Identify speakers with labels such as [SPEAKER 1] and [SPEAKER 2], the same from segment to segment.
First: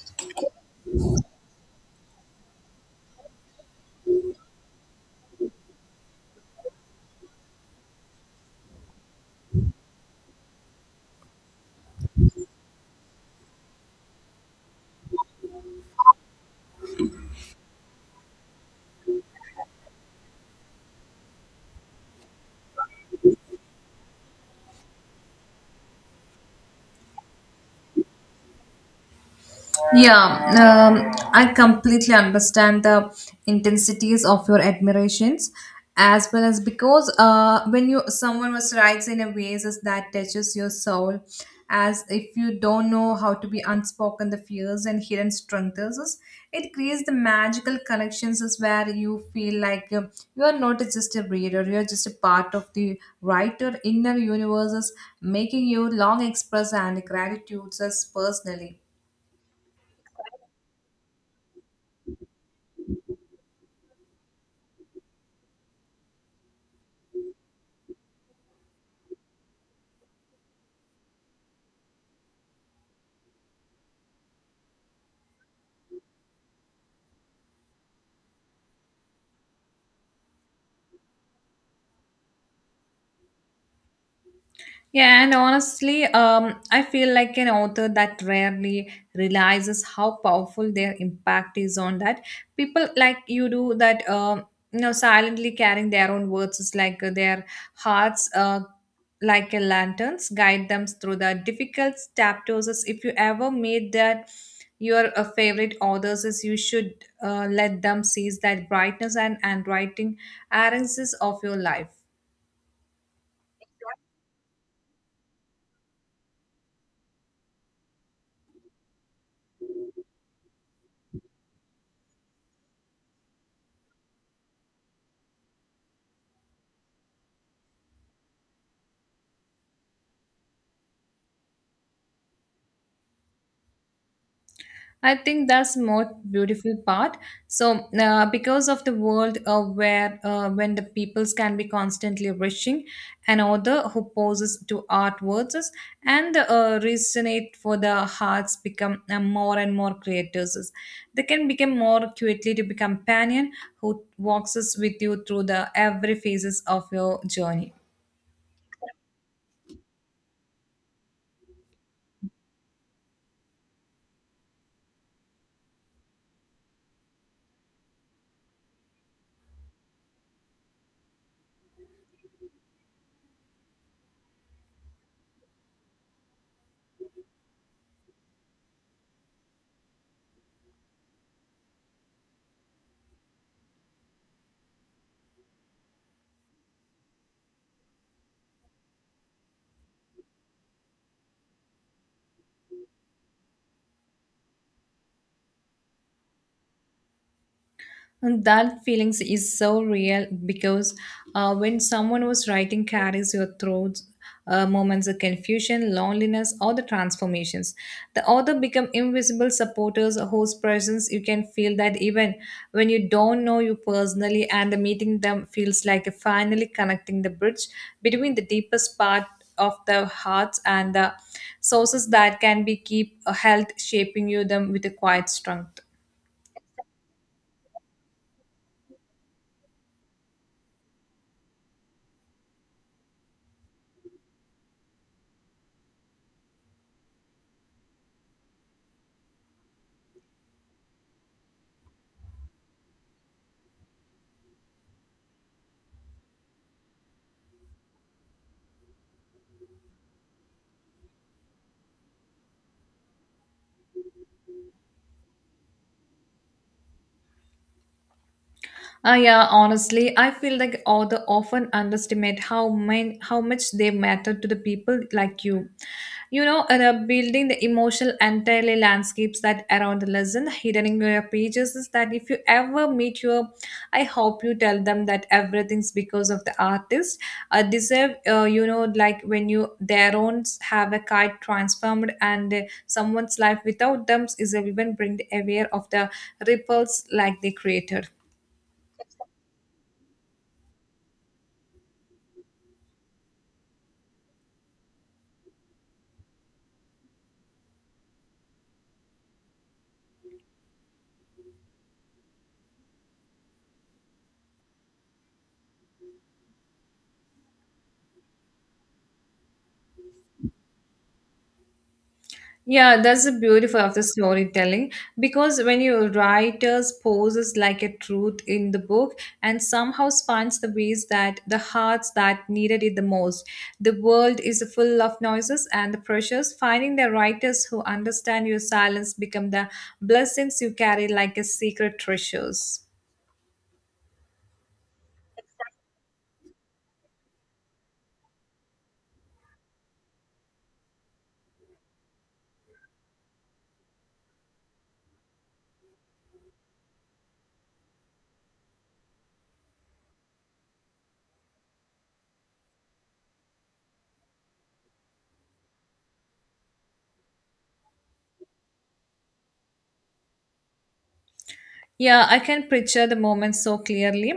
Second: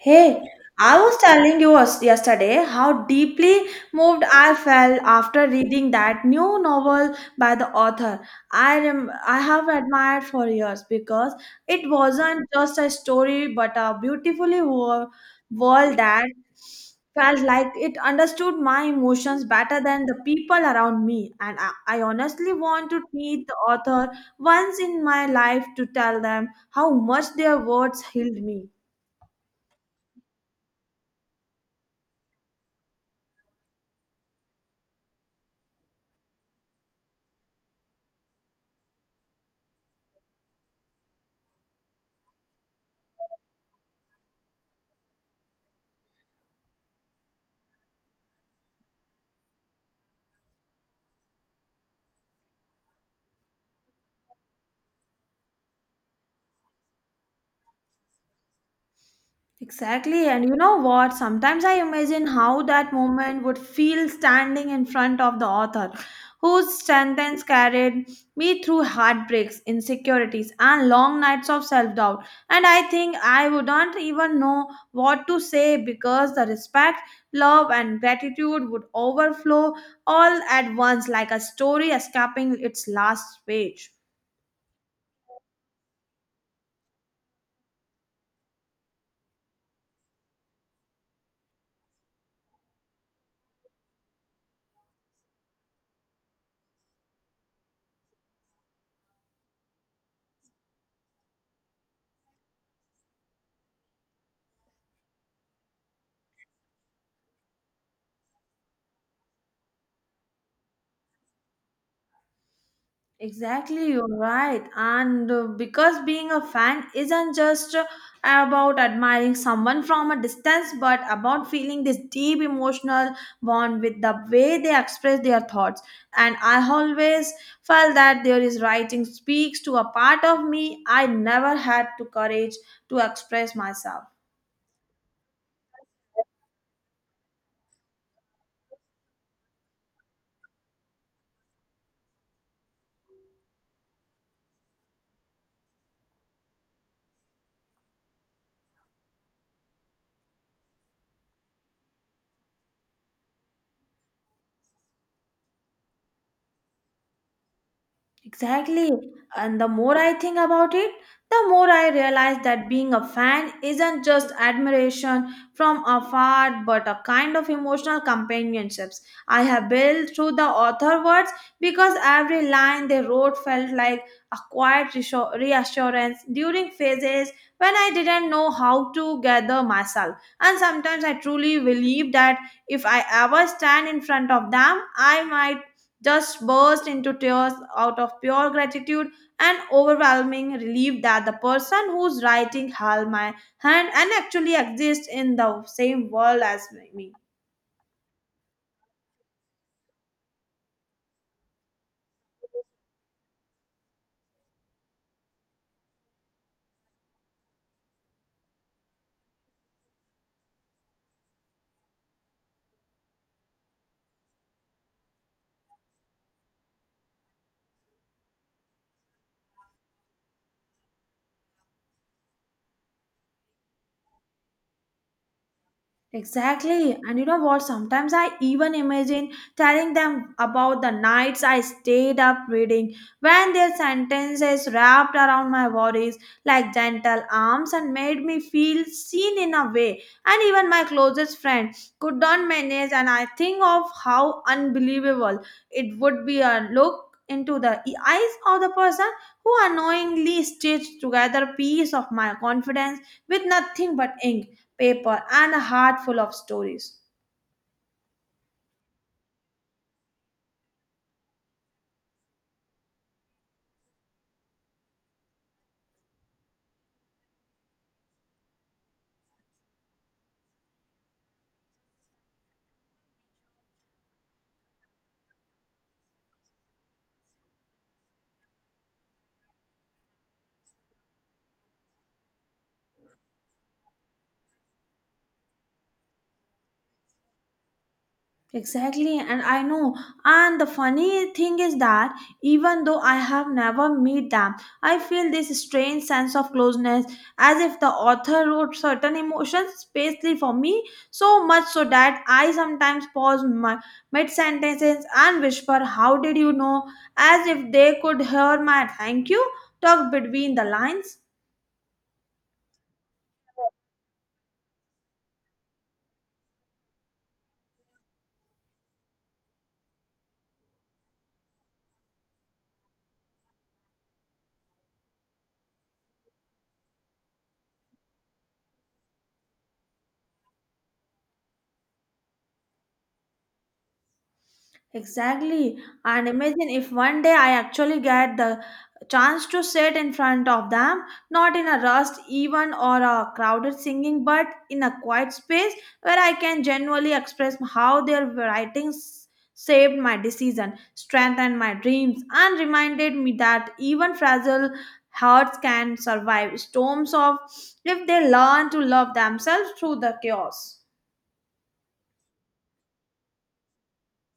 [SPEAKER 1] Hey, I was telling you yesterday how deeply moved I felt after reading that new novel by the author I rem- I have admired for years because it wasn't just a story but a beautifully world that felt like it understood my emotions better than the people around me, and I honestly want to meet the author once in my life to tell them how much their words healed me.
[SPEAKER 2] Yeah, I completely understand the intensities of your admirations, as well as because when you someone was writes in a ways as that touches your soul, as if you don't know how to be unspoken the fears and hidden strengths, it creates the magical connections is where you feel like you are not just a reader, you are just a part of the writer inner universes, making you long express and gratitudes as personally.
[SPEAKER 1] Exactly. And you know what? Sometimes I imagine how that moment would feel standing in front of the author, whose sentence carried me through heartbreaks, insecurities, and long nights of self doubt. And I think I wouldn't even know what to say because the respect, love, and gratitude would overflow all at once like a story escaping its last page.
[SPEAKER 2] Yeah, and honestly, I feel like an author that rarely realizes how powerful their impact is on that people like you do that you know silently carrying their own words is like their hearts like a lanterns guide them through the difficult chapters. As if you ever made that your favorite authors, is you should let them seize that brightness and writing errands of your life.
[SPEAKER 1] Exactly, you're right. And because being a fan isn't just about admiring someone from a distance, but about feeling this deep emotional bond with the way they express their thoughts. And I always felt that there is writing speaks to a part of me I never had the courage to express myself.
[SPEAKER 2] I think that's most beautiful part. So, because of the world where when the peoples can be constantly rushing, an author who poses to art verses and resonate for the hearts become more and more creators. They can become more quickly to be companion who walks us with you through the every phases of your journey.
[SPEAKER 1] Exactly. And the more I think about it, the more I realize that being a fan isn't just admiration from afar, but a kind of emotional companionships I have built through the author words, because every line they wrote felt like a quiet reassurance during phases when I didn't know how to gather myself. And sometimes I truly believe that if I ever stand in front of them, I might just burst into tears out of pure gratitude and overwhelming relief that the person who's writing held my hand and actually exists in the same world as me.
[SPEAKER 2] And that feelings is so real because when someone was writing carries your throats moments of confusion, loneliness, or the transformations. The author become invisible supporters whose presence you can feel that even when you don't know you personally, and the meeting them feels like a finally connecting the bridge between the deepest part of the hearts and the sources that can be keep health shaping you them with a quiet strength.
[SPEAKER 1] Exactly. And you know what? Sometimes I even imagine telling them about the nights I stayed up reading when their sentences wrapped around my worries like gentle arms and made me feel seen in a way. And even my closest friend could not manage. And I think of how unbelievable it would be a look into the eyes of the person who unknowingly stitched together piece of my confidence with nothing but ink paper, and a heart full of stories.
[SPEAKER 2] Yeah, honestly, I feel like author often underestimate how much they matter to the people like you. You know, and building the emotional entirely landscapes that around the lesson hidden in your pages is that if you ever meet your, I hope you tell them that everything's because of the artist. Deserve, you know, like when you their own have a kite transformed and someone's life without them is even bring the aware of the ripples like they created.
[SPEAKER 1] Exactly, and I know. And the funny thing is that even though I have never met them, I feel this strange sense of closeness as if the author wrote certain emotions specially for me, so much so that I sometimes pause my mid sentences and whisper, "How did you know?" as if they could hear my thank you talk between the lines.
[SPEAKER 2] Yeah, that's the beautiful of the storytelling because when your writers poses like a truth in the book and somehow finds the ways that the hearts that needed it the most. The world is full of noises and the pressures. Finding the writers who understand your silence become the blessings you carry like a secret treasures.
[SPEAKER 1] Exactly. And imagine if one day I actually get the chance to sit in front of them, not in a rushed even or a crowded singing, but in a quiet space where I can genuinely express how their writings saved my decision, strengthened my dreams, and reminded me that even fragile hearts can survive storms of if they learn to love themselves through the chaos.
[SPEAKER 2] Yeah, I can picture the moment so clearly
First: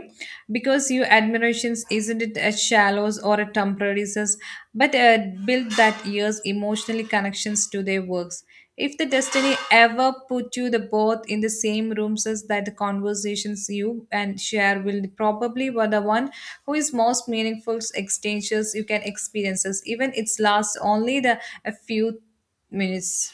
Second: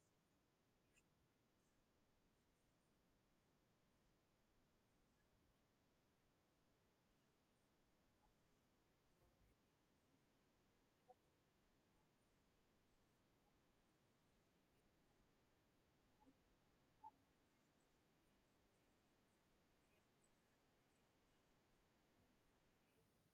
[SPEAKER 2] because your admirations isn't it a shallows or a temporary sense, but build that years emotionally connections to their works. If the destiny ever put you the both in the same rooms as that the conversations you and share will probably were the one who is most meaningful exchanges you can experiences even it's last only the a few minutes.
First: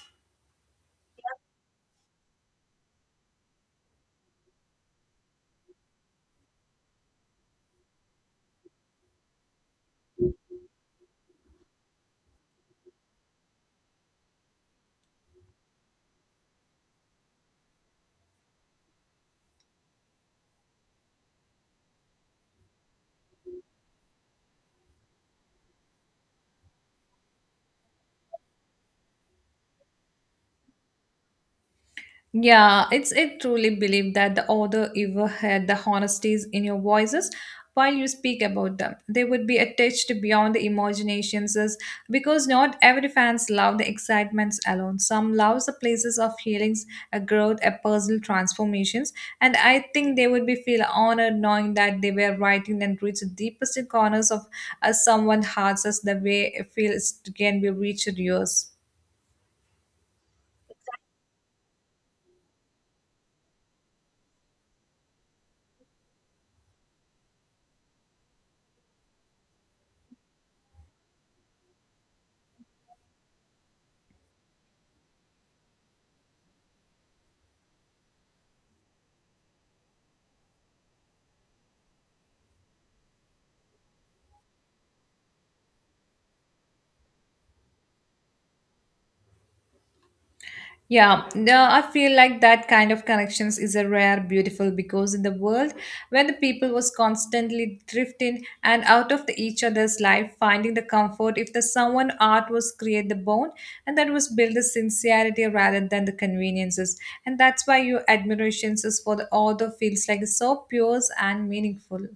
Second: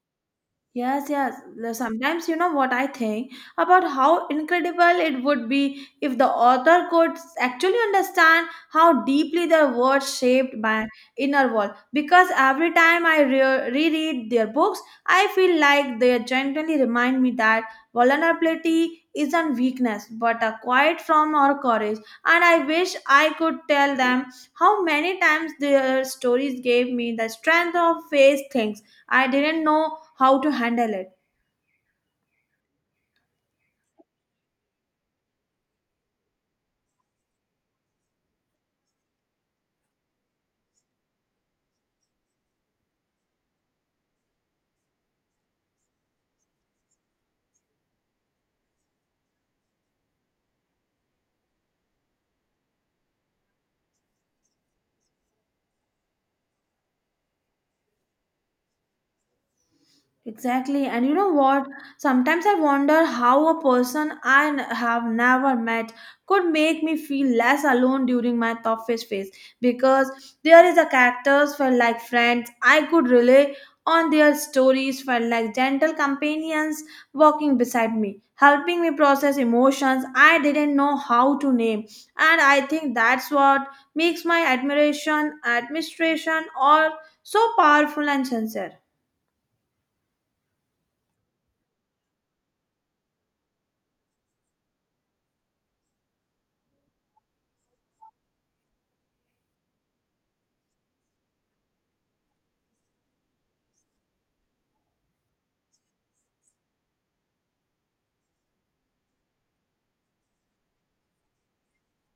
[SPEAKER 1] Yes, yes. Sometimes you know what I think about how incredible it would be if the author could actually understand how deeply their words shaped my inner world. Because every time I reread their books, I feel like they gently remind me that vulnerability isn't weakness but a quiet form or courage. And I wish I could tell them how many times their stories gave me the strength of face things I didn't know how to handle it.
[SPEAKER 2] Yeah, it's I truly believe that the author ever had the honesties in your voices while you speak about them. They would be attached beyond the imaginations, because not every fans love the excitements alone. Some loves the places of healings, a growth, a puzzle transformations. And I think they would be feel honored knowing that they were writing and reach the deepest corners of someone's hearts as the way it feels can be reached yours.
[SPEAKER 1] Exactly. And you know what? Sometimes I wonder how a person have never met could make me feel less alone during my toughest phase, because there is a characters felt like friends. I could rely on their stories felt like gentle companions walking beside me, helping me process emotions I didn't know how to name. And I think that's what makes my administration or so powerful and sincere.
[SPEAKER 2] Yeah, no, I feel like that kind of connections is a rare beautiful because in the world where the people was constantly drifting and out of the each other's life, finding the comfort if the someone art was create the bond and that was build the sincerity rather than the conveniences. And that's why your admirations is for the author feels like so pure and meaningful.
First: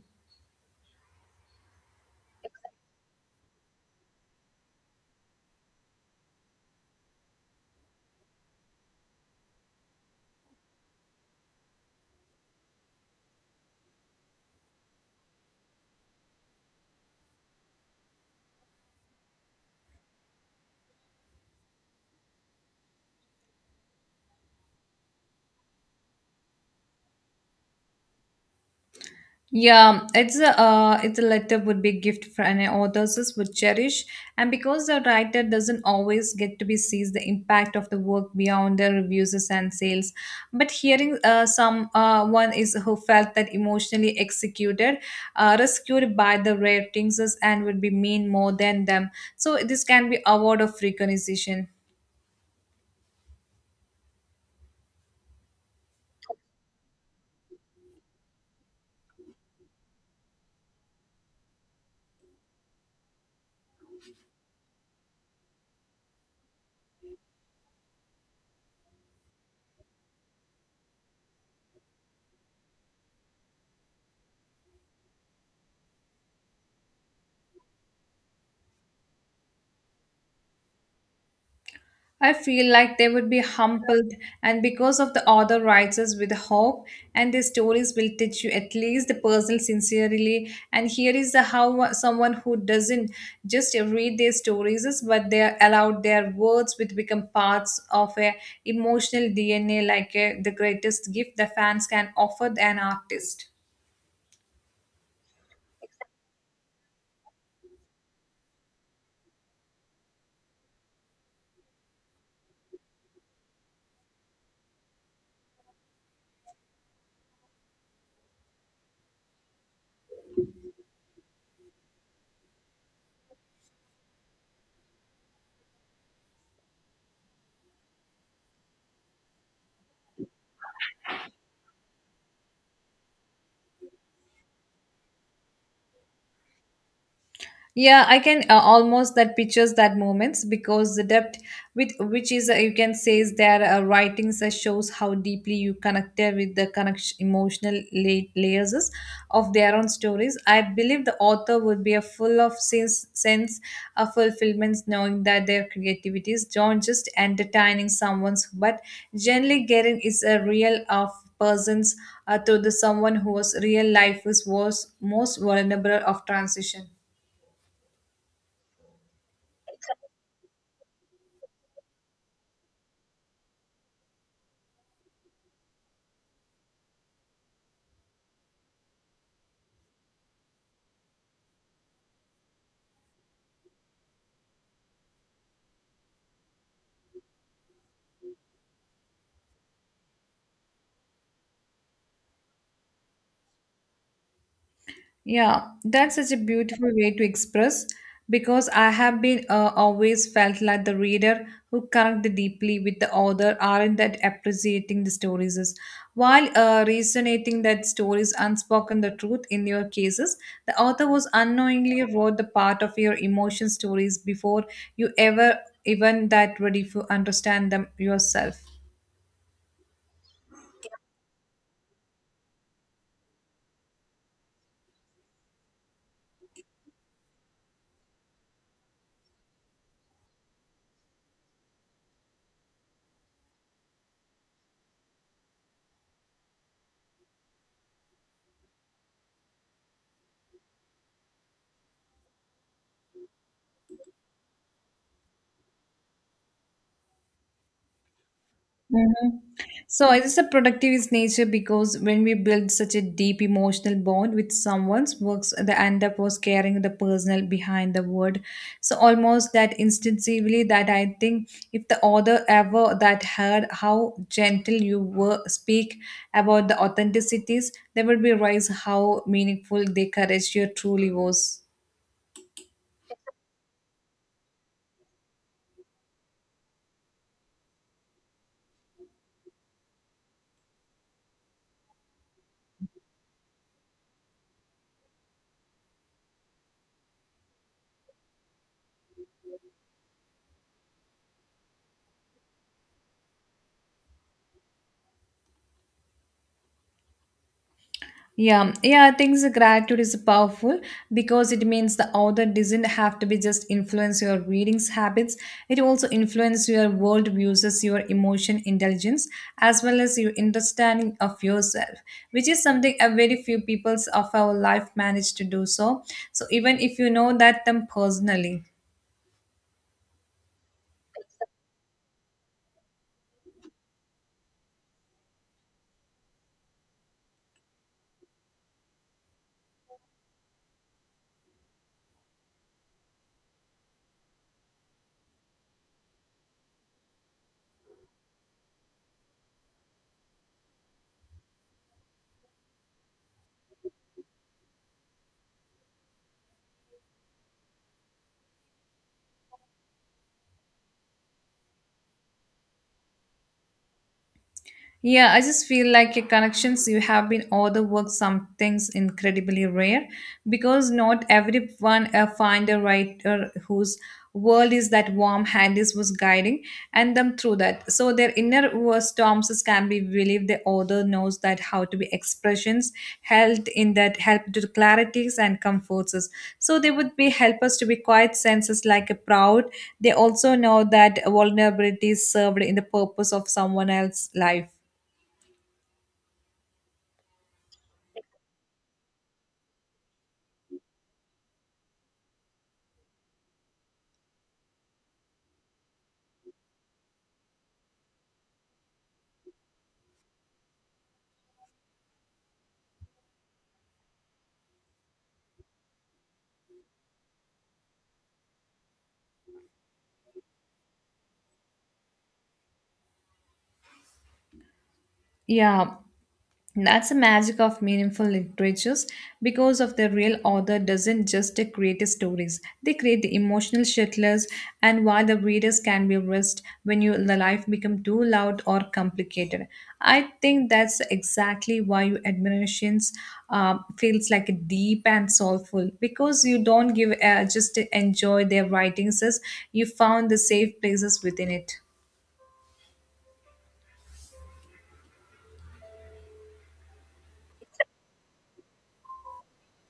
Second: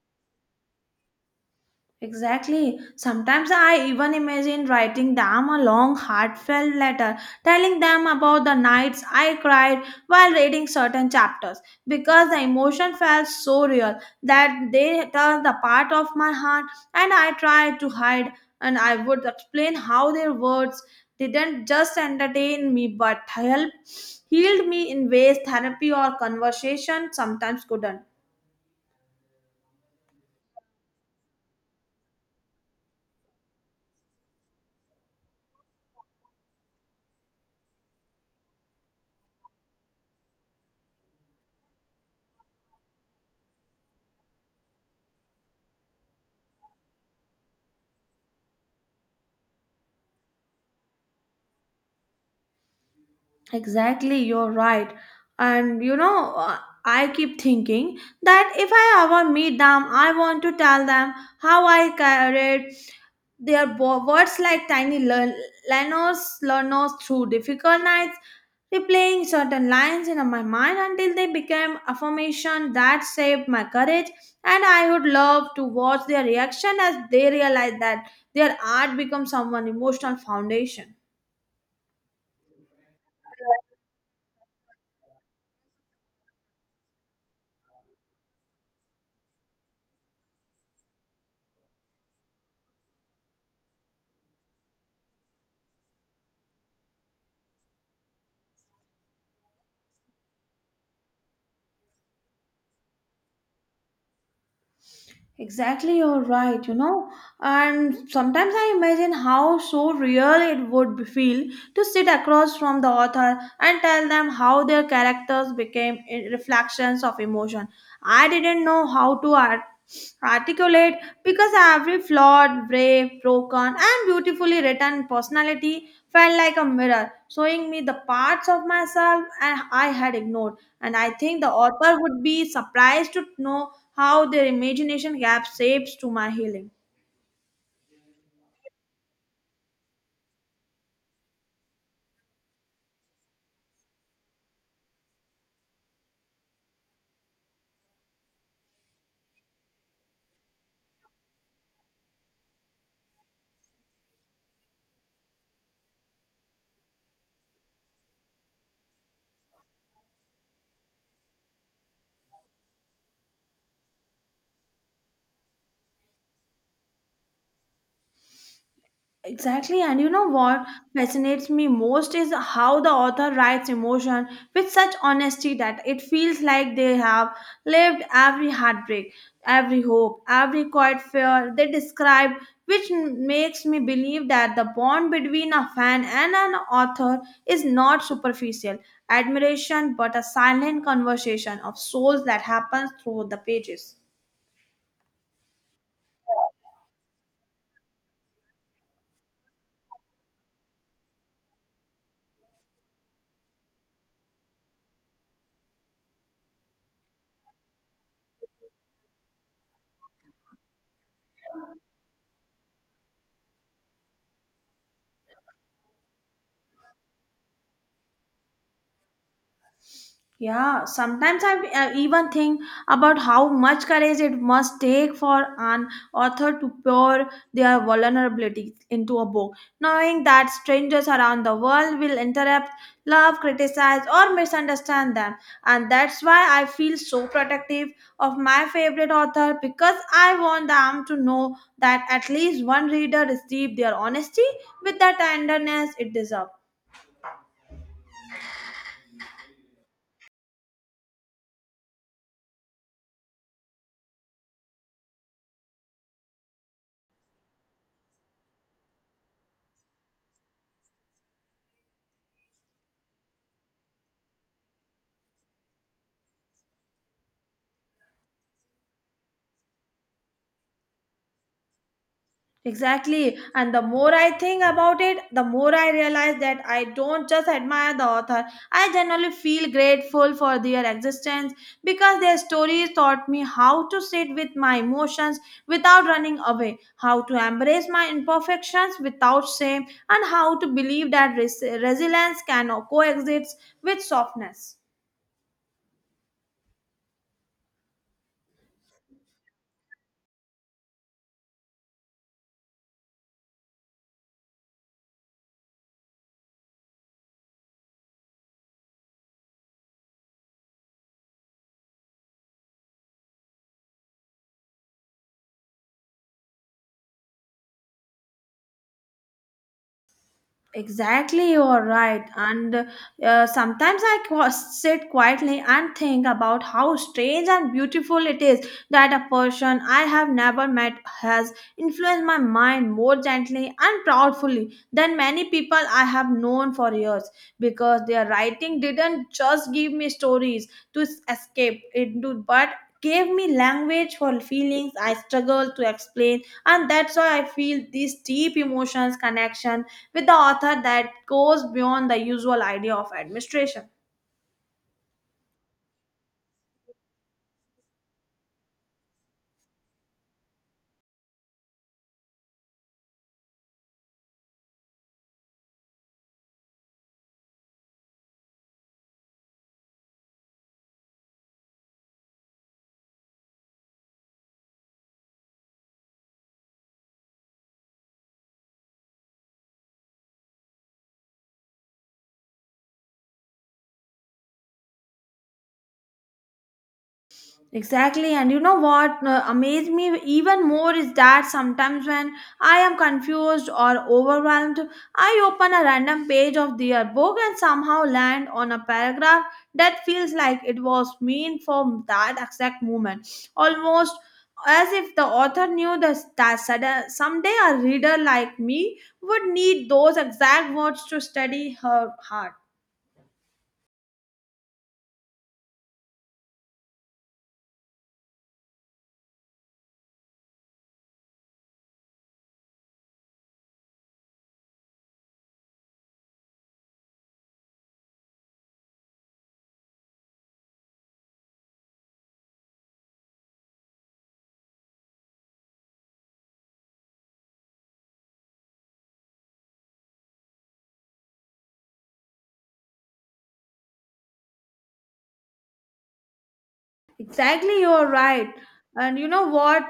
[SPEAKER 1] Exactly. Sometimes I even imagine writing them a long, heartfelt letter, telling them about the nights I cried while reading certain chapters, because the emotion felt so real that they touched the part of my heart and I tried to hide. And I would explain how their words didn't just entertain me but help healed me in ways therapy or conversation sometimes couldn't.
[SPEAKER 2] Yeah, it's a letter would be a gift for an authors would cherish, and because the writer doesn't always get to be sees the impact of the work beyond the reviews and sales, but hearing some one is who felt that emotionally executed, rescued by the ratings and would be mean more than them. So this can be award of recognition.
[SPEAKER 1] Exactly, you're right. And you know, I keep thinking that if I ever meet them, I want to tell them how I carried their words like tiny learners through difficult nights, replaying certain lines in my mind until they became affirmation that saved my courage. And I would love to watch their reaction as they realize that their art becomes someone emotional foundation.
[SPEAKER 2] I feel like they would be humbled, and because of the author writes us with hope, and their stories will touch you at least the person sincerely. And here is the how someone who doesn't just read their stories, is, but they are allowed their words which become parts of a emotional DNA, like the greatest gift the fans can offer an artist.
[SPEAKER 1] Exactly, you're right, you know. And sometimes I imagine how so real feel to sit across from the author and tell them how their characters became reflections of emotion I didn't know how to articulate, because every flawed, brave, broken, and beautifully written personality felt like a mirror, showing me the parts of myself and I had ignored. And I think the author would be surprised to know how their imagination gap shapes to my healing.
[SPEAKER 2] Yeah, I can almost that pictures that moments because the depth with which is you can say is their writings that shows how deeply you connected with the connection emotional layers is of their own stories. I believe the author would be a full of sense of fulfillments knowing that their creativity is not just entertaining someone's but generally getting is a real of persons to the someone whose real life is was most vulnerable of transition.
[SPEAKER 1] Exactly, and you know what fascinates me most is how the author writes emotion with such honesty that it feels like they have lived every heartbreak, every hope, every quiet fear they describe, which makes me believe that the bond between a fan and an author is not superficial admiration but a silent conversation of souls that happens through the pages.
[SPEAKER 2] Yeah, that's such a beautiful way to express because I have been always felt like the reader who connect deeply with the author aren't that appreciating the stories is. While resonating that stories unspoken the truth in your cases, the author was unknowingly wrote the part of your emotion stories before you ever even that ready to understand them yourself.
[SPEAKER 1] Yeah, sometimes I even think about how much courage it must take for an author to pour their vulnerability into a book, knowing that strangers around the world will interrupt, love, criticize, or misunderstand them. And that's why I feel so protective of my favorite author, because I want them to know that at least one reader received their honesty with the tenderness it deserves.
[SPEAKER 2] Mhm. So it is a productive is nature because when we build such a deep emotional bond with someone's works, the end up was carrying the personal behind the word. So almost that instinctively that I think if the author ever that heard how gentle you were speak about the authenticities, they would be realize how meaningful the courage you truly was.
[SPEAKER 1] Exactly. And the more I think about it, the more I realize that I don't just admire the author. I generally feel grateful for their existence because their stories taught me how to sit with my emotions without running away, how to embrace my imperfections without shame, and how to believe that resilience can coexist with softness.
[SPEAKER 2] Yeah, yeah, I think the gratitude is powerful because it means the author doesn't have to be just influence your readings habits. It also influences your world views, your emotion intelligence, as well as your understanding of yourself, which is something a very few peoples of our life manage to do so. So even if you know that them personally.
[SPEAKER 1] Exactly, you're right. And sometimes sit quietly and think about how strange and beautiful it is that a person I have never met has influenced my mind more gently and proudly than many people I have known for years. Because their writing didn't just give me stories escape into, but gave me language for feelings I struggle to explain. And that's why I feel these deep emotions connection with the author that goes beyond the usual idea of administration.
[SPEAKER 2] Yeah, I just feel like your connections you have been all the work some things incredibly rare because not everyone find a writer whose world is that warm Handis was guiding and them through that. So their inner was storms can be believed the author knows that how to be expressions held in that help to clarities and comforts us. So they would be help us to be quiet senses like a proud. They also know that vulnerability is served in the purpose of someone else's life.
[SPEAKER 1] Exactly, and you know what amazed me even more is that sometimes when I am confused or overwhelmed, I open a random page of their book and somehow land on a paragraph that feels like it was meant for that exact moment, almost as if the author knew that, that sudden, someday a reader like me would need those exact words to steady her heart.
[SPEAKER 2] Yeah, that's the magic of meaningful literatures because of the real author doesn't just create stories they create emotional shitlers and while the readers can be risked when you the life become too loud or complicated. I think that's exactly why your admirations feels like deep and soulful because you don't give just enjoy their writings as you found the safe places within it.
[SPEAKER 1] Exactly, you're right. And you know what?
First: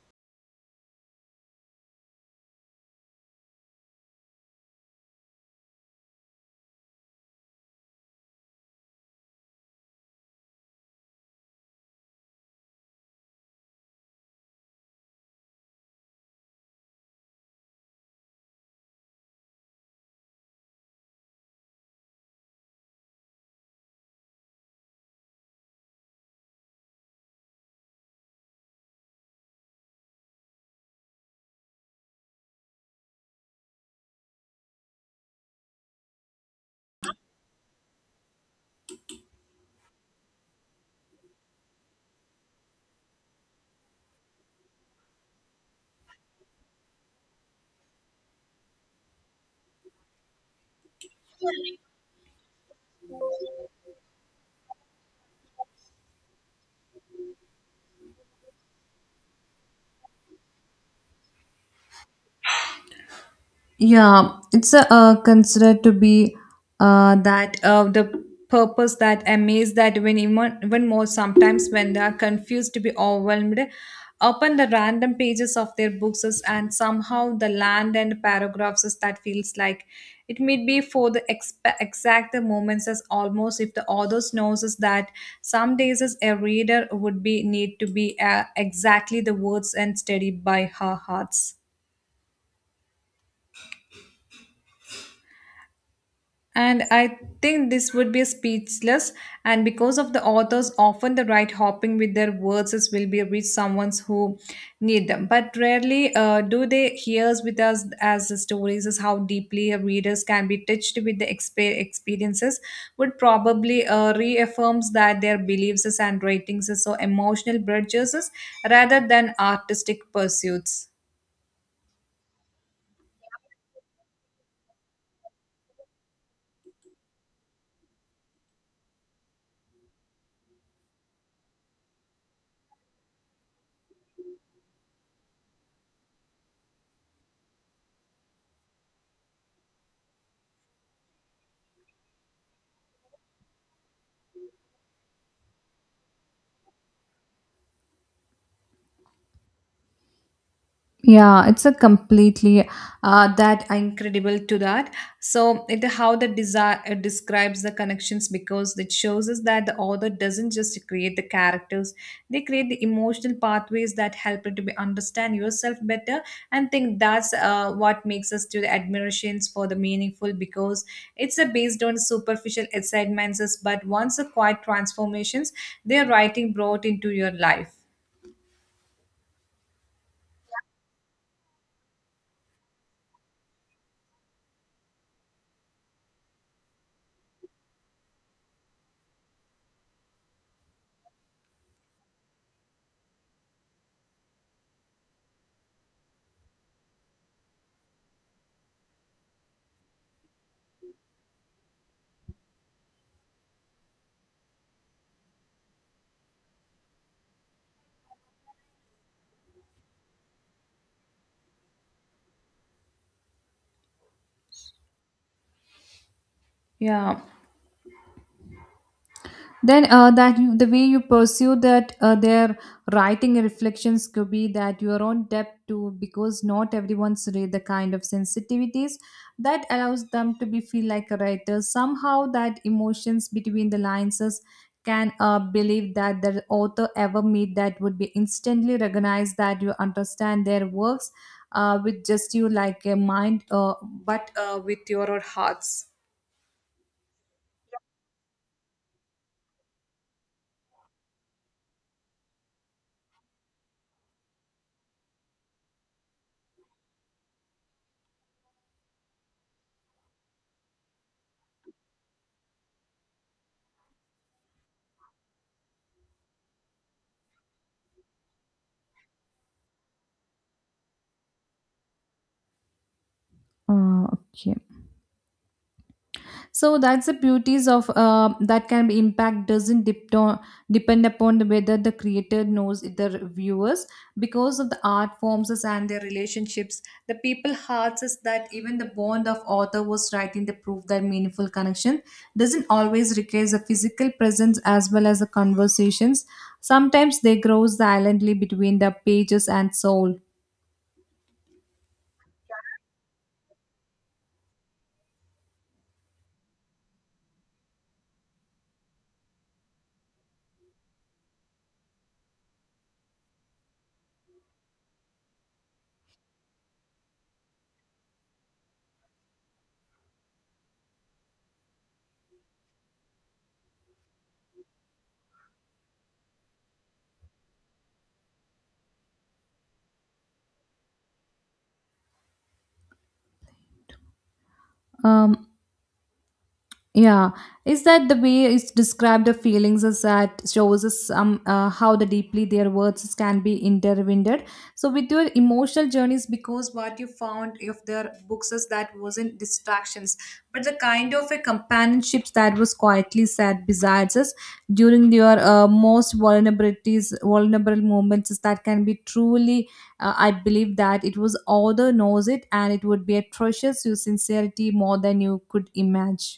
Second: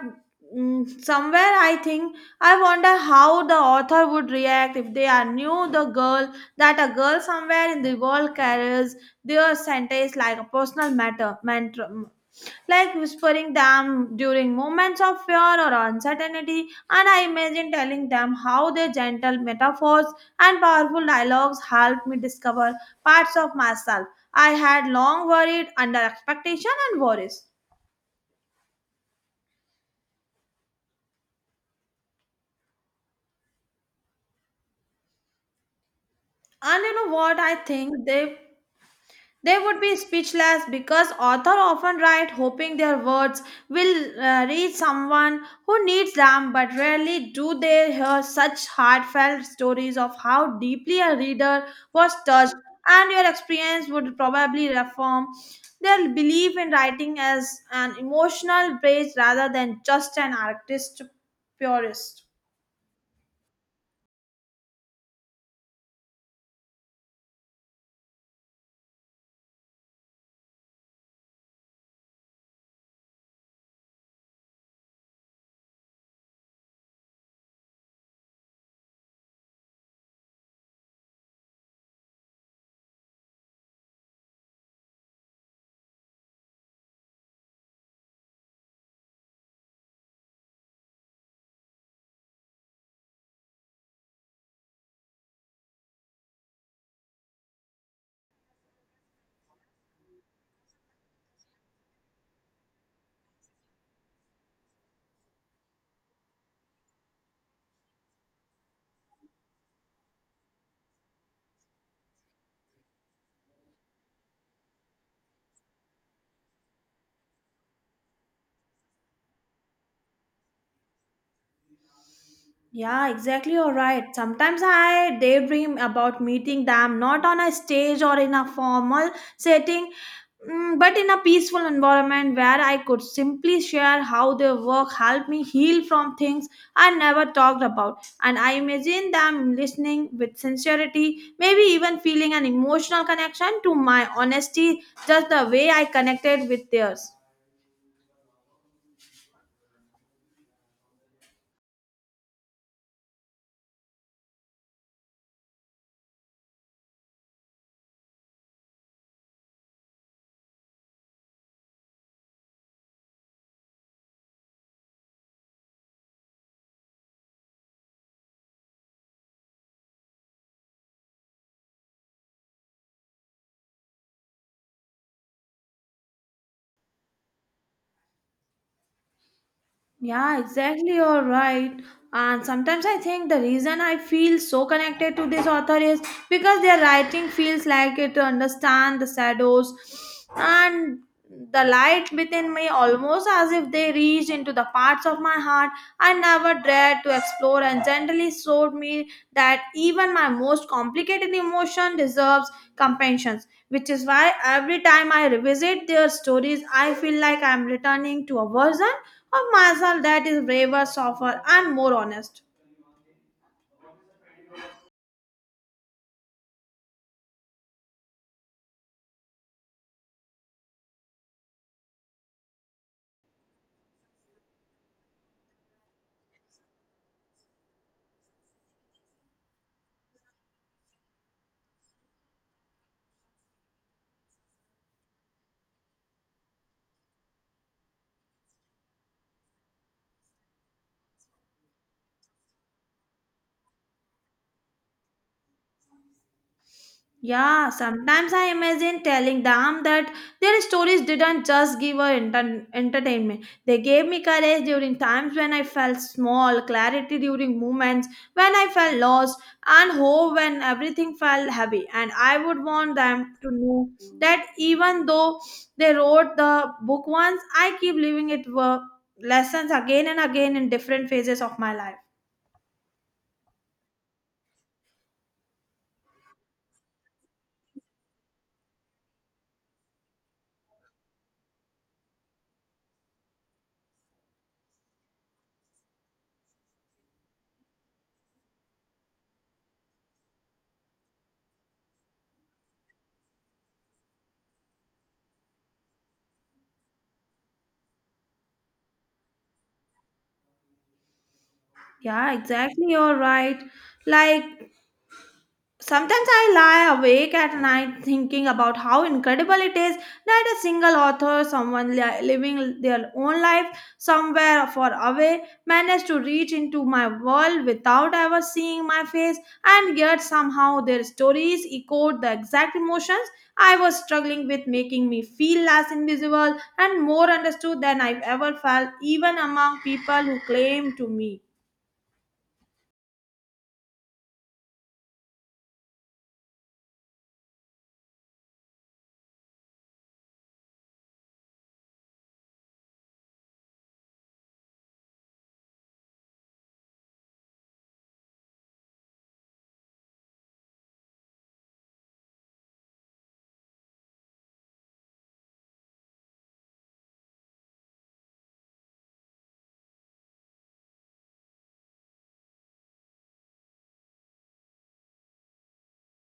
[SPEAKER 1] Somewhere I think I wonder how the author would react if they are knew the girl that a girl somewhere in the world carries their sentence like a personal matter mantra, like whispering them during moments of fear or uncertainty, and I imagine telling them how their gentle metaphors and powerful dialogues helped me discover parts of myself I had long worried under expectation and worries. And you know what I think they would be speechless, because authors often write hoping their words will reach someone who needs them, but rarely do they hear such heartfelt stories of how deeply a reader was touched, and your experience would probably reform their belief in writing as an emotional base rather than just an artist purist.
[SPEAKER 2] Yeah, considered to be that the purpose that amaze that when even more sometimes when they are confused to be overwhelmed, open the random pages of their books and somehow the land and paragraphs is that feels like it may be for the exact the moments as almost if the author knows is that some days as a reader would be need to be exactly the words and studied by her hearts. And I think this would be speechless, and because of the authors, often the right hopping with their words is will be reach someone who need them. But rarely do they hears with us as the stories is how deeply readers can be touched with the experiences would probably reaffirms that their beliefs is and writings is so emotional bridges is rather than artistic pursuits.
[SPEAKER 1] Yeah, exactly. You're right. Sometimes I daydream about meeting them not on a stage or in a formal setting, but in a peaceful environment where I could simply share how their work helped me heal from things I never talked about. And I imagine them listening with sincerity, maybe even feeling an emotional connection to my honesty, just the way I connected with theirs.
[SPEAKER 2] Yeah, it's a completely that incredible to that. So it how the desire it describes the connections because it shows us that the author doesn't just create the characters; they create the emotional pathways that help you to be understand yourself better. And think that's what makes us to the admirations for the meaningful because it's a based on superficial excitements, but once a quiet transformations their writing brought into your life.
[SPEAKER 1] Yeah, exactly. You're right. And sometimes I think the reason I feel so connected to this author is because their writing feels like it to understand the shadows and the light within me, almost as if they reached into the parts of my heart I never dared to explore and gently showed me that even my most complicated emotion deserves compassion. Which is why every time I revisit their stories, I feel like I'm returning to a version of myself that is braver, softer, and more honest.
[SPEAKER 2] Yeah, then that you, the way you pursue that their writing and reflections could be that your own depth too because not everyone's read the kind of sensitivities that allows them to be feel like a writer somehow that emotions between the lines, can believe that the author ever meet that would be instantly recognized that you understand their works with just you like a mind but with your own hearts.
[SPEAKER 1] Yeah, sometimes I imagine telling them that their stories didn't just give her entertainment. They gave me courage during times when I felt small, clarity during moments when I felt lost, and hope when everything felt heavy. And I would want them to know that even though they wrote the book once, I keep living it lessons again and again in different phases of my life.
[SPEAKER 2] Okay. So that's the beauties of that can be impact doesn't depend upon the whether the creator knows the viewers, because of the art forms is and their relationships. The people hearts is that even the bond of author was writing the proof that meaningful connection doesn't always requires a physical presence as well as the conversations. Sometimes they grow silently between the pages and soul.
[SPEAKER 1] Yeah, exactly. You're right. Like sometimes I lie awake at night thinking about how incredible it is that a single author, someone living their own life somewhere far away, managed to reach into my world without ever seeing my face, and yet somehow their stories echoed the exact emotions I was struggling with, making me feel less invisible and more understood than I've ever felt, even among people who claim to me.
[SPEAKER 2] Um, Yeah, is that the way it's described the feelings is that shows us some how the deeply their words can be intertwined. So with your emotional journeys, because what you found of their books is that wasn't distractions, but the kind of a companionship that was quietly said besides us during your most vulnerable moments is that can be truly. I believe that it was author knows it, and it would be atrocious your sincerity more than you could imagine.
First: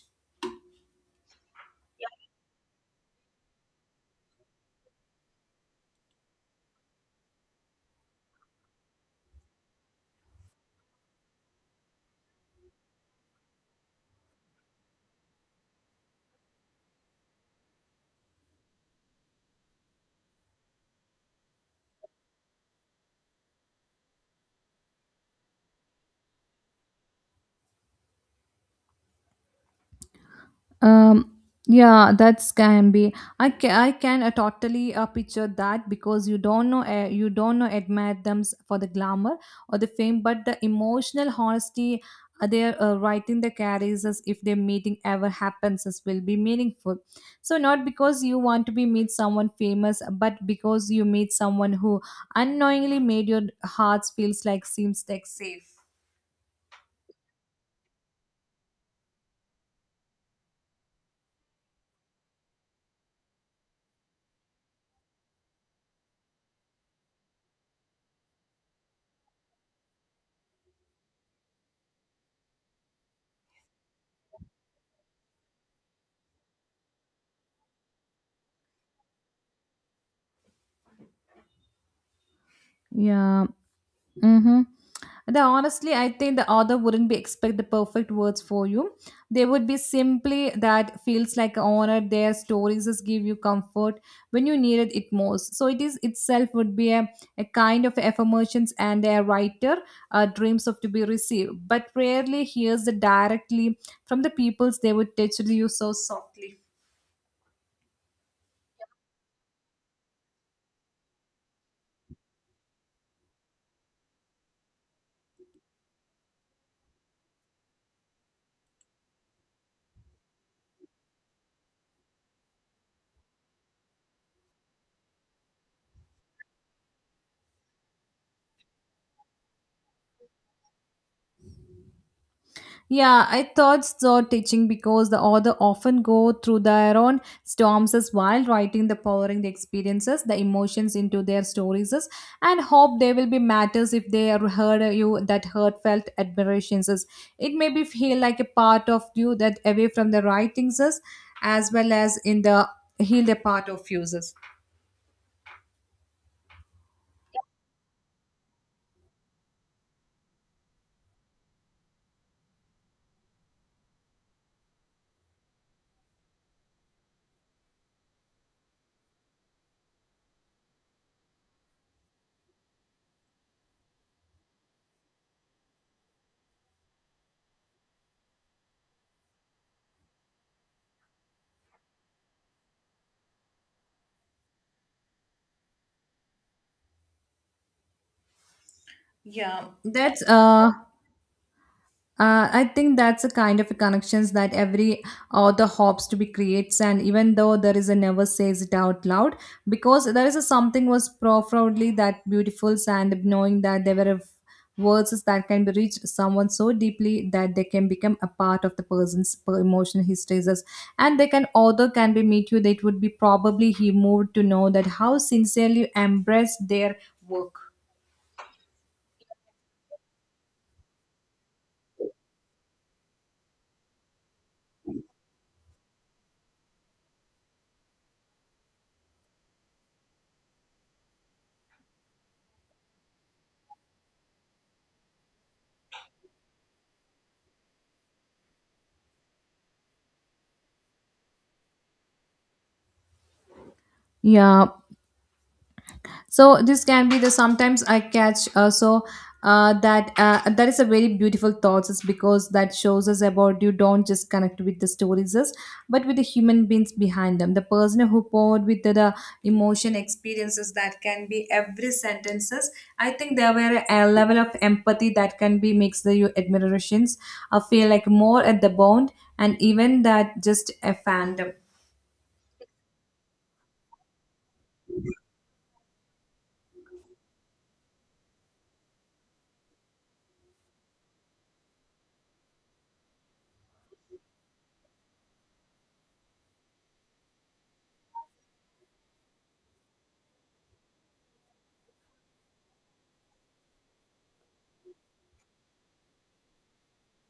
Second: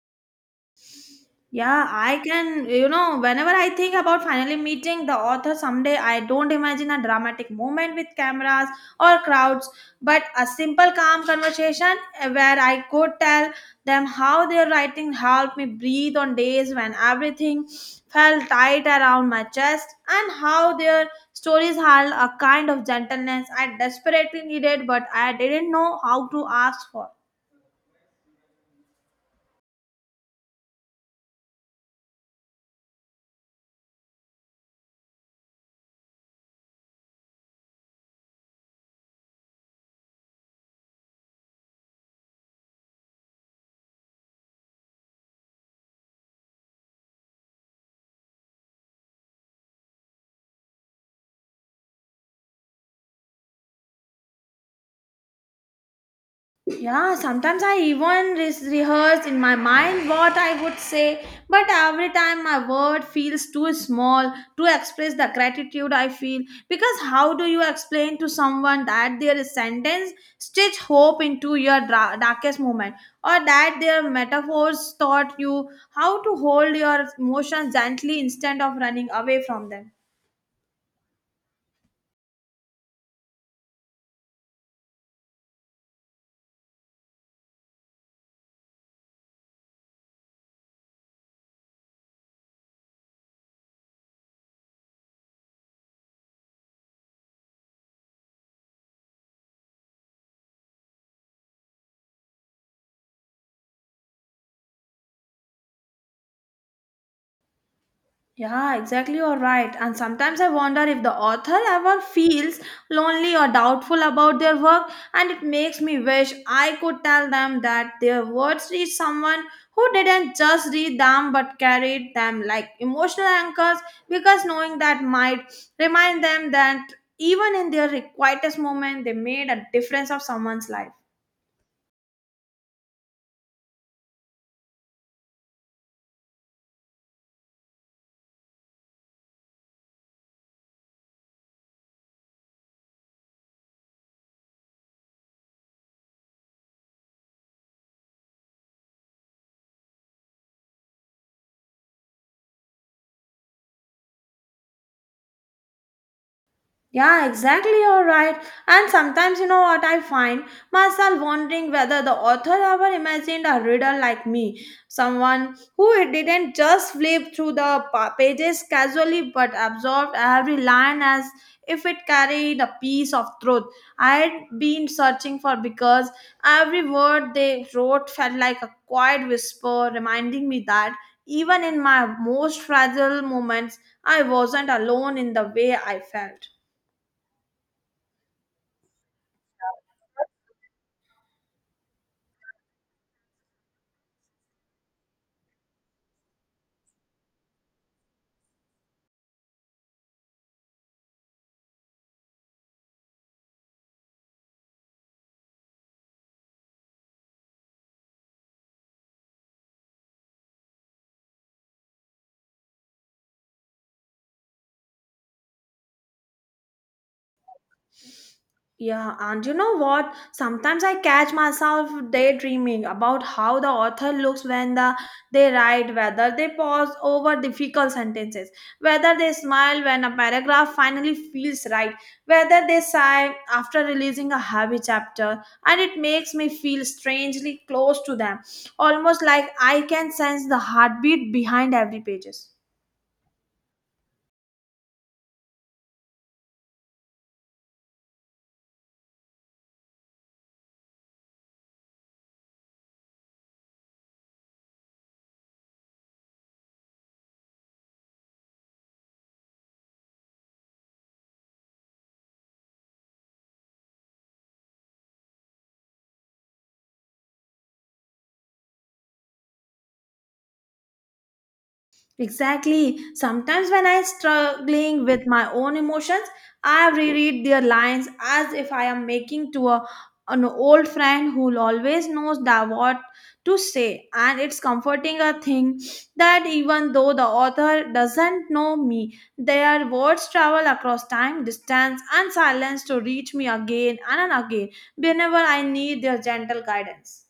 [SPEAKER 1] Yeah, I can, you know, whenever I think about finally meeting the author someday, I don't imagine a dramatic moment with cameras or crowds, but a simple, calm conversation where I could tell them how their writing helped me breathe on days when everything felt tight around my chest and how their stories held a kind of gentleness I desperately needed, but I didn't know how to ask for.
[SPEAKER 2] Um, yeah, that's can be. I can totally picture that because you don't know admire them for the glamour or the fame, but the emotional honesty they're writing the carries as if their meeting ever happens as will be meaningful. So not because you want to be meet someone famous, but because you meet someone who unknowingly made your hearts feels like seems like safe.
[SPEAKER 1] Yeah, sometimes I even rehearse in my mind what I would say, but every time my word feels too small to express the gratitude I feel. Because how do you explain to someone that their sentence stitch hope into your darkest moment, or that their metaphors taught you how to hold your emotions gently instead of running away from them?
[SPEAKER 2] Yeah. Mm-hmm. The honestly, I think the author wouldn't be expect the perfect words for you. They would be simply that feels like an honor. Their stories just give you comfort when you needed it most. So it is itself would be a kind of affirmations and their writer dreams of to be received, but rarely hears the directly from the peoples they would touch you so softly.
[SPEAKER 1] Yeah, exactly. You're right. And sometimes I wonder if the author ever feels lonely or doubtful about their work, and it makes me wish I could tell them that their words reach someone who didn't just read them but carried them like emotional anchors, because knowing that might remind them that even in their quietest moment, they made a difference of someone's life.
[SPEAKER 2] Yeah, I thought so teaching because the author often go through their own storms as while writing the pouring the experiences, the emotions into their stories as, and hope they will be matters if they are heard you that heartfelt admirations. As. It may be feel like a part of you that away from the writings as well as in the heal a part of uses.
[SPEAKER 1] Yeah, exactly, you're right. And sometimes, you know what, I find myself wondering whether the author ever imagined a reader like me, someone who didn't just flip through the pages casually but absorbed every line as if it carried a piece of truth I'd been searching for because every word they wrote felt like a quiet whisper reminding me that even in my most fragile moments, I wasn't alone in the way I felt.
[SPEAKER 2] Yeah, that's I think that's a kind of a connections that every author hopes to be creates, and even though there is a never says it out loud, because there is a something was profoundly that beautiful, and knowing that there were words that can be reached someone so deeply that they can become a part of the emotional histories, as and they can author can be meet you. That would be probably he moved to know that how sincerely embrace their work.
[SPEAKER 1] Yeah, and you know what? Sometimes I catch myself daydreaming about how the author looks when they write, whether they pause over difficult sentences, whether they smile when a paragraph finally feels right, whether they sigh after releasing a heavy chapter, and it makes me feel strangely close to them, almost like I can sense the heartbeat behind every pages.
[SPEAKER 2] Yeah, so this can be the sometimes I catch so that that is a very beautiful thoughts is because that shows us about you don't just connect with the stories us but with the human beings behind them, the person who poured with the emotion experiences that can be every sentences. I think there were a level of empathy that can be makes the your admirations feel like more at the bond and even that just a fandom.
[SPEAKER 1] Exactly. Sometimes when I'm struggling with my own emotions, I reread their lines as if I am making to a, an old friend who always knows that what to say. And it's comforting a thing that even though the author doesn't know me, their words travel across time, distance, and silence to reach me again and again whenever I need their gentle guidance.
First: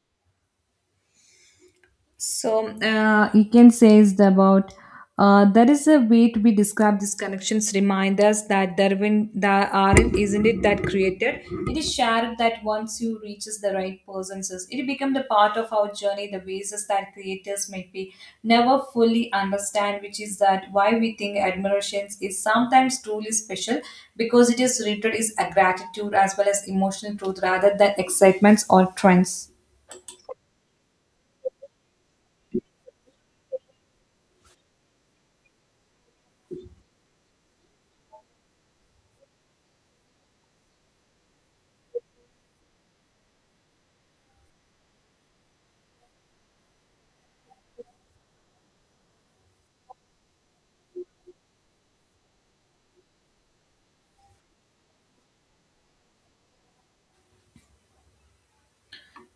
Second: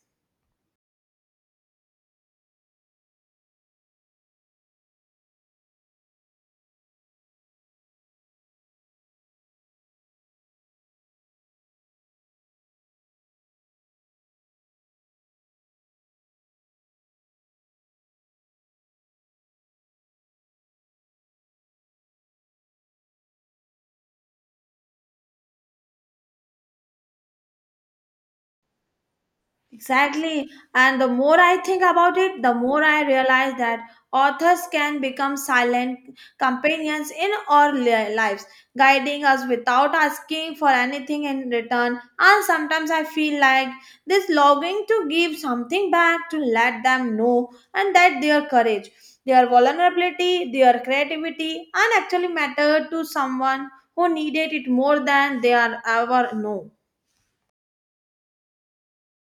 [SPEAKER 2] So you can say is the about there is a way to be described these connections remind us that there when there aren't isn't it that created it is shared that once you reaches the right persons it become the part of our journey the basis that creators might be never fully understand, which is that why we think admirations is sometimes truly special because it is rooted is a gratitude as well as emotional truth rather than excitements or trends.
[SPEAKER 1] Exactly. And the more I think about it, the more I realize that authors can become silent companions in our lives, guiding us without asking for anything in return. And sometimes I feel like this longing to give something back to let them know and that their courage, their vulnerability, their creativity, and actually matter to someone who needed it more than they are ever know.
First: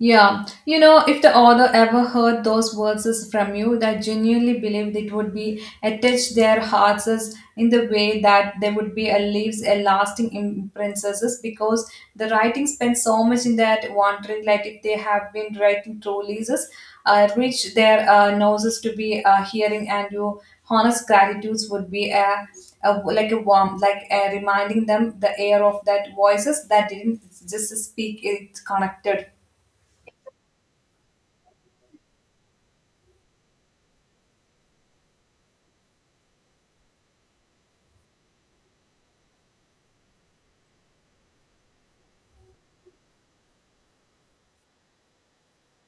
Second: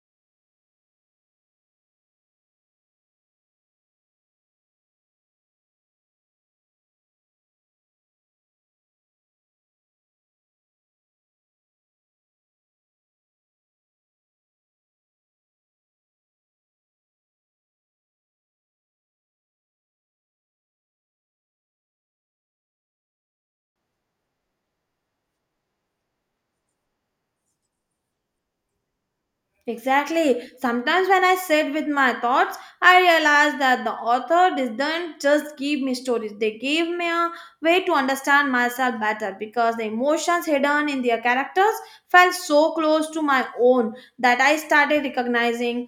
[SPEAKER 2] Yeah, you know, if the author ever heard those verses from you, that genuinely believe it would be attached their hearts as in the way that they would be a leaves a lasting imprint as is, because the writing spends so much in that wondering like if they have been writing truly as is, reach their noses to be hearing and your honest gratitudes would be a like a warm like reminding them the air of that voices that didn't just speak it connected.
[SPEAKER 1] Exactly. Sometimes when I sit with my thoughts, I realize that the author didn't just give me stories, they gave me a way to understand myself better because the emotions hidden in their characters felt so close to my own that I started recognizing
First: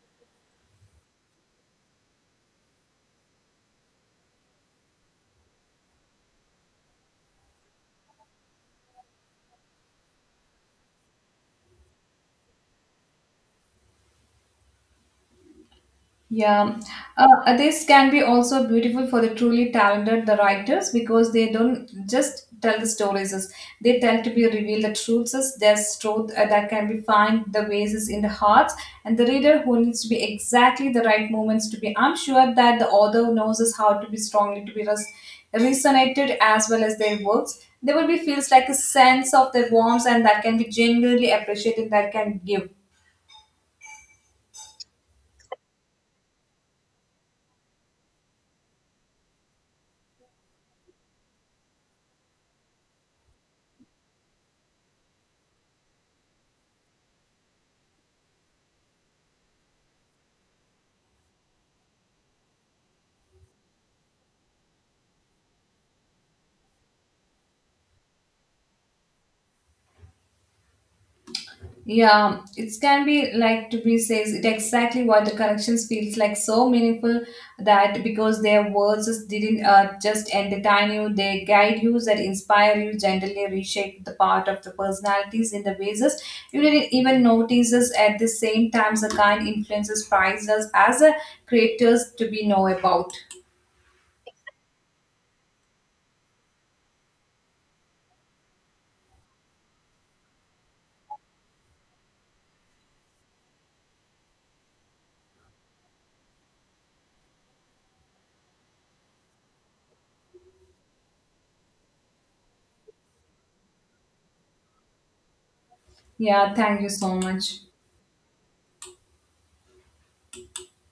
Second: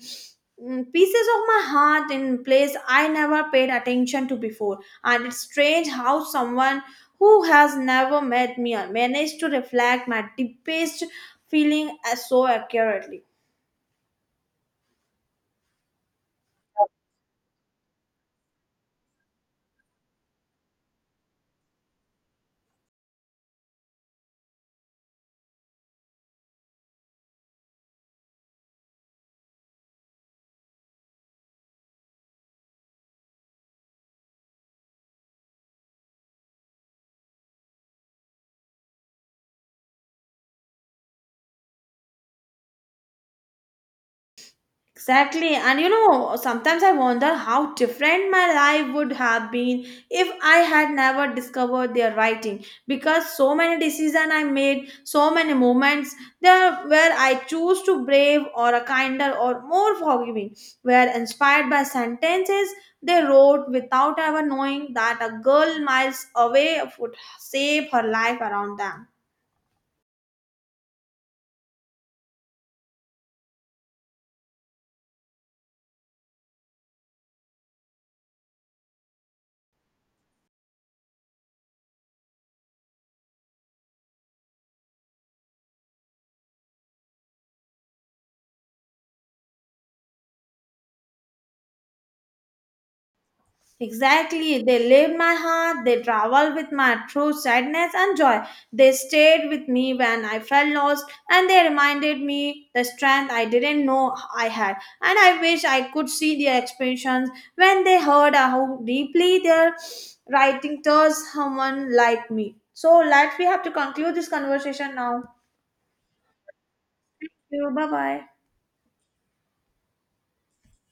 [SPEAKER 1] pieces of my heart in place I never paid attention to before. And it's strange how someone who has never met me managed to reflect my deepest feeling as so accurately.
[SPEAKER 2] Yeah, this can be also beautiful for the truly talented the writers because they don't just tell the stories; is they tell to be reveal the truths, is there's truth that can be find the ways is in the hearts, and the reader who needs to be exactly the right moments to be. I'm sure that the author knows is how to be strongly to be resonated as well as their works. There will be feels like a sense of their warmth, and that can be genuinely appreciated. That can give.
[SPEAKER 1] Exactly. And you know, sometimes I wonder how different my life would have been if I had never discovered their writing. Because so many decisions I made, so many moments there where I choose to brave or a kinder or more forgiving were inspired by sentences they wrote without ever knowing that a girl miles away would save her life around them.
[SPEAKER 2] Yeah, it can be like Dubri says, it exactly what the connections feels like so meaningful that because their words just didn't just entertain you, they guide you, that inspire you, gently reshape the part of the personalities in the ways that you didn't even notice. Us At the same time, the kind influences prizes us as a creators to be know about.
[SPEAKER 1] Exactly. They lived my heart, they traveled with my true sadness and joy. They stayed with me when I felt lost, and they reminded me the strength I didn't know I had. And I wish I could see their expressions when they heard how deeply their writing touched someone like me. So, let's we have to conclude this conversation now.
[SPEAKER 2] Yeah, thank you so much.
[SPEAKER 1] Bye bye.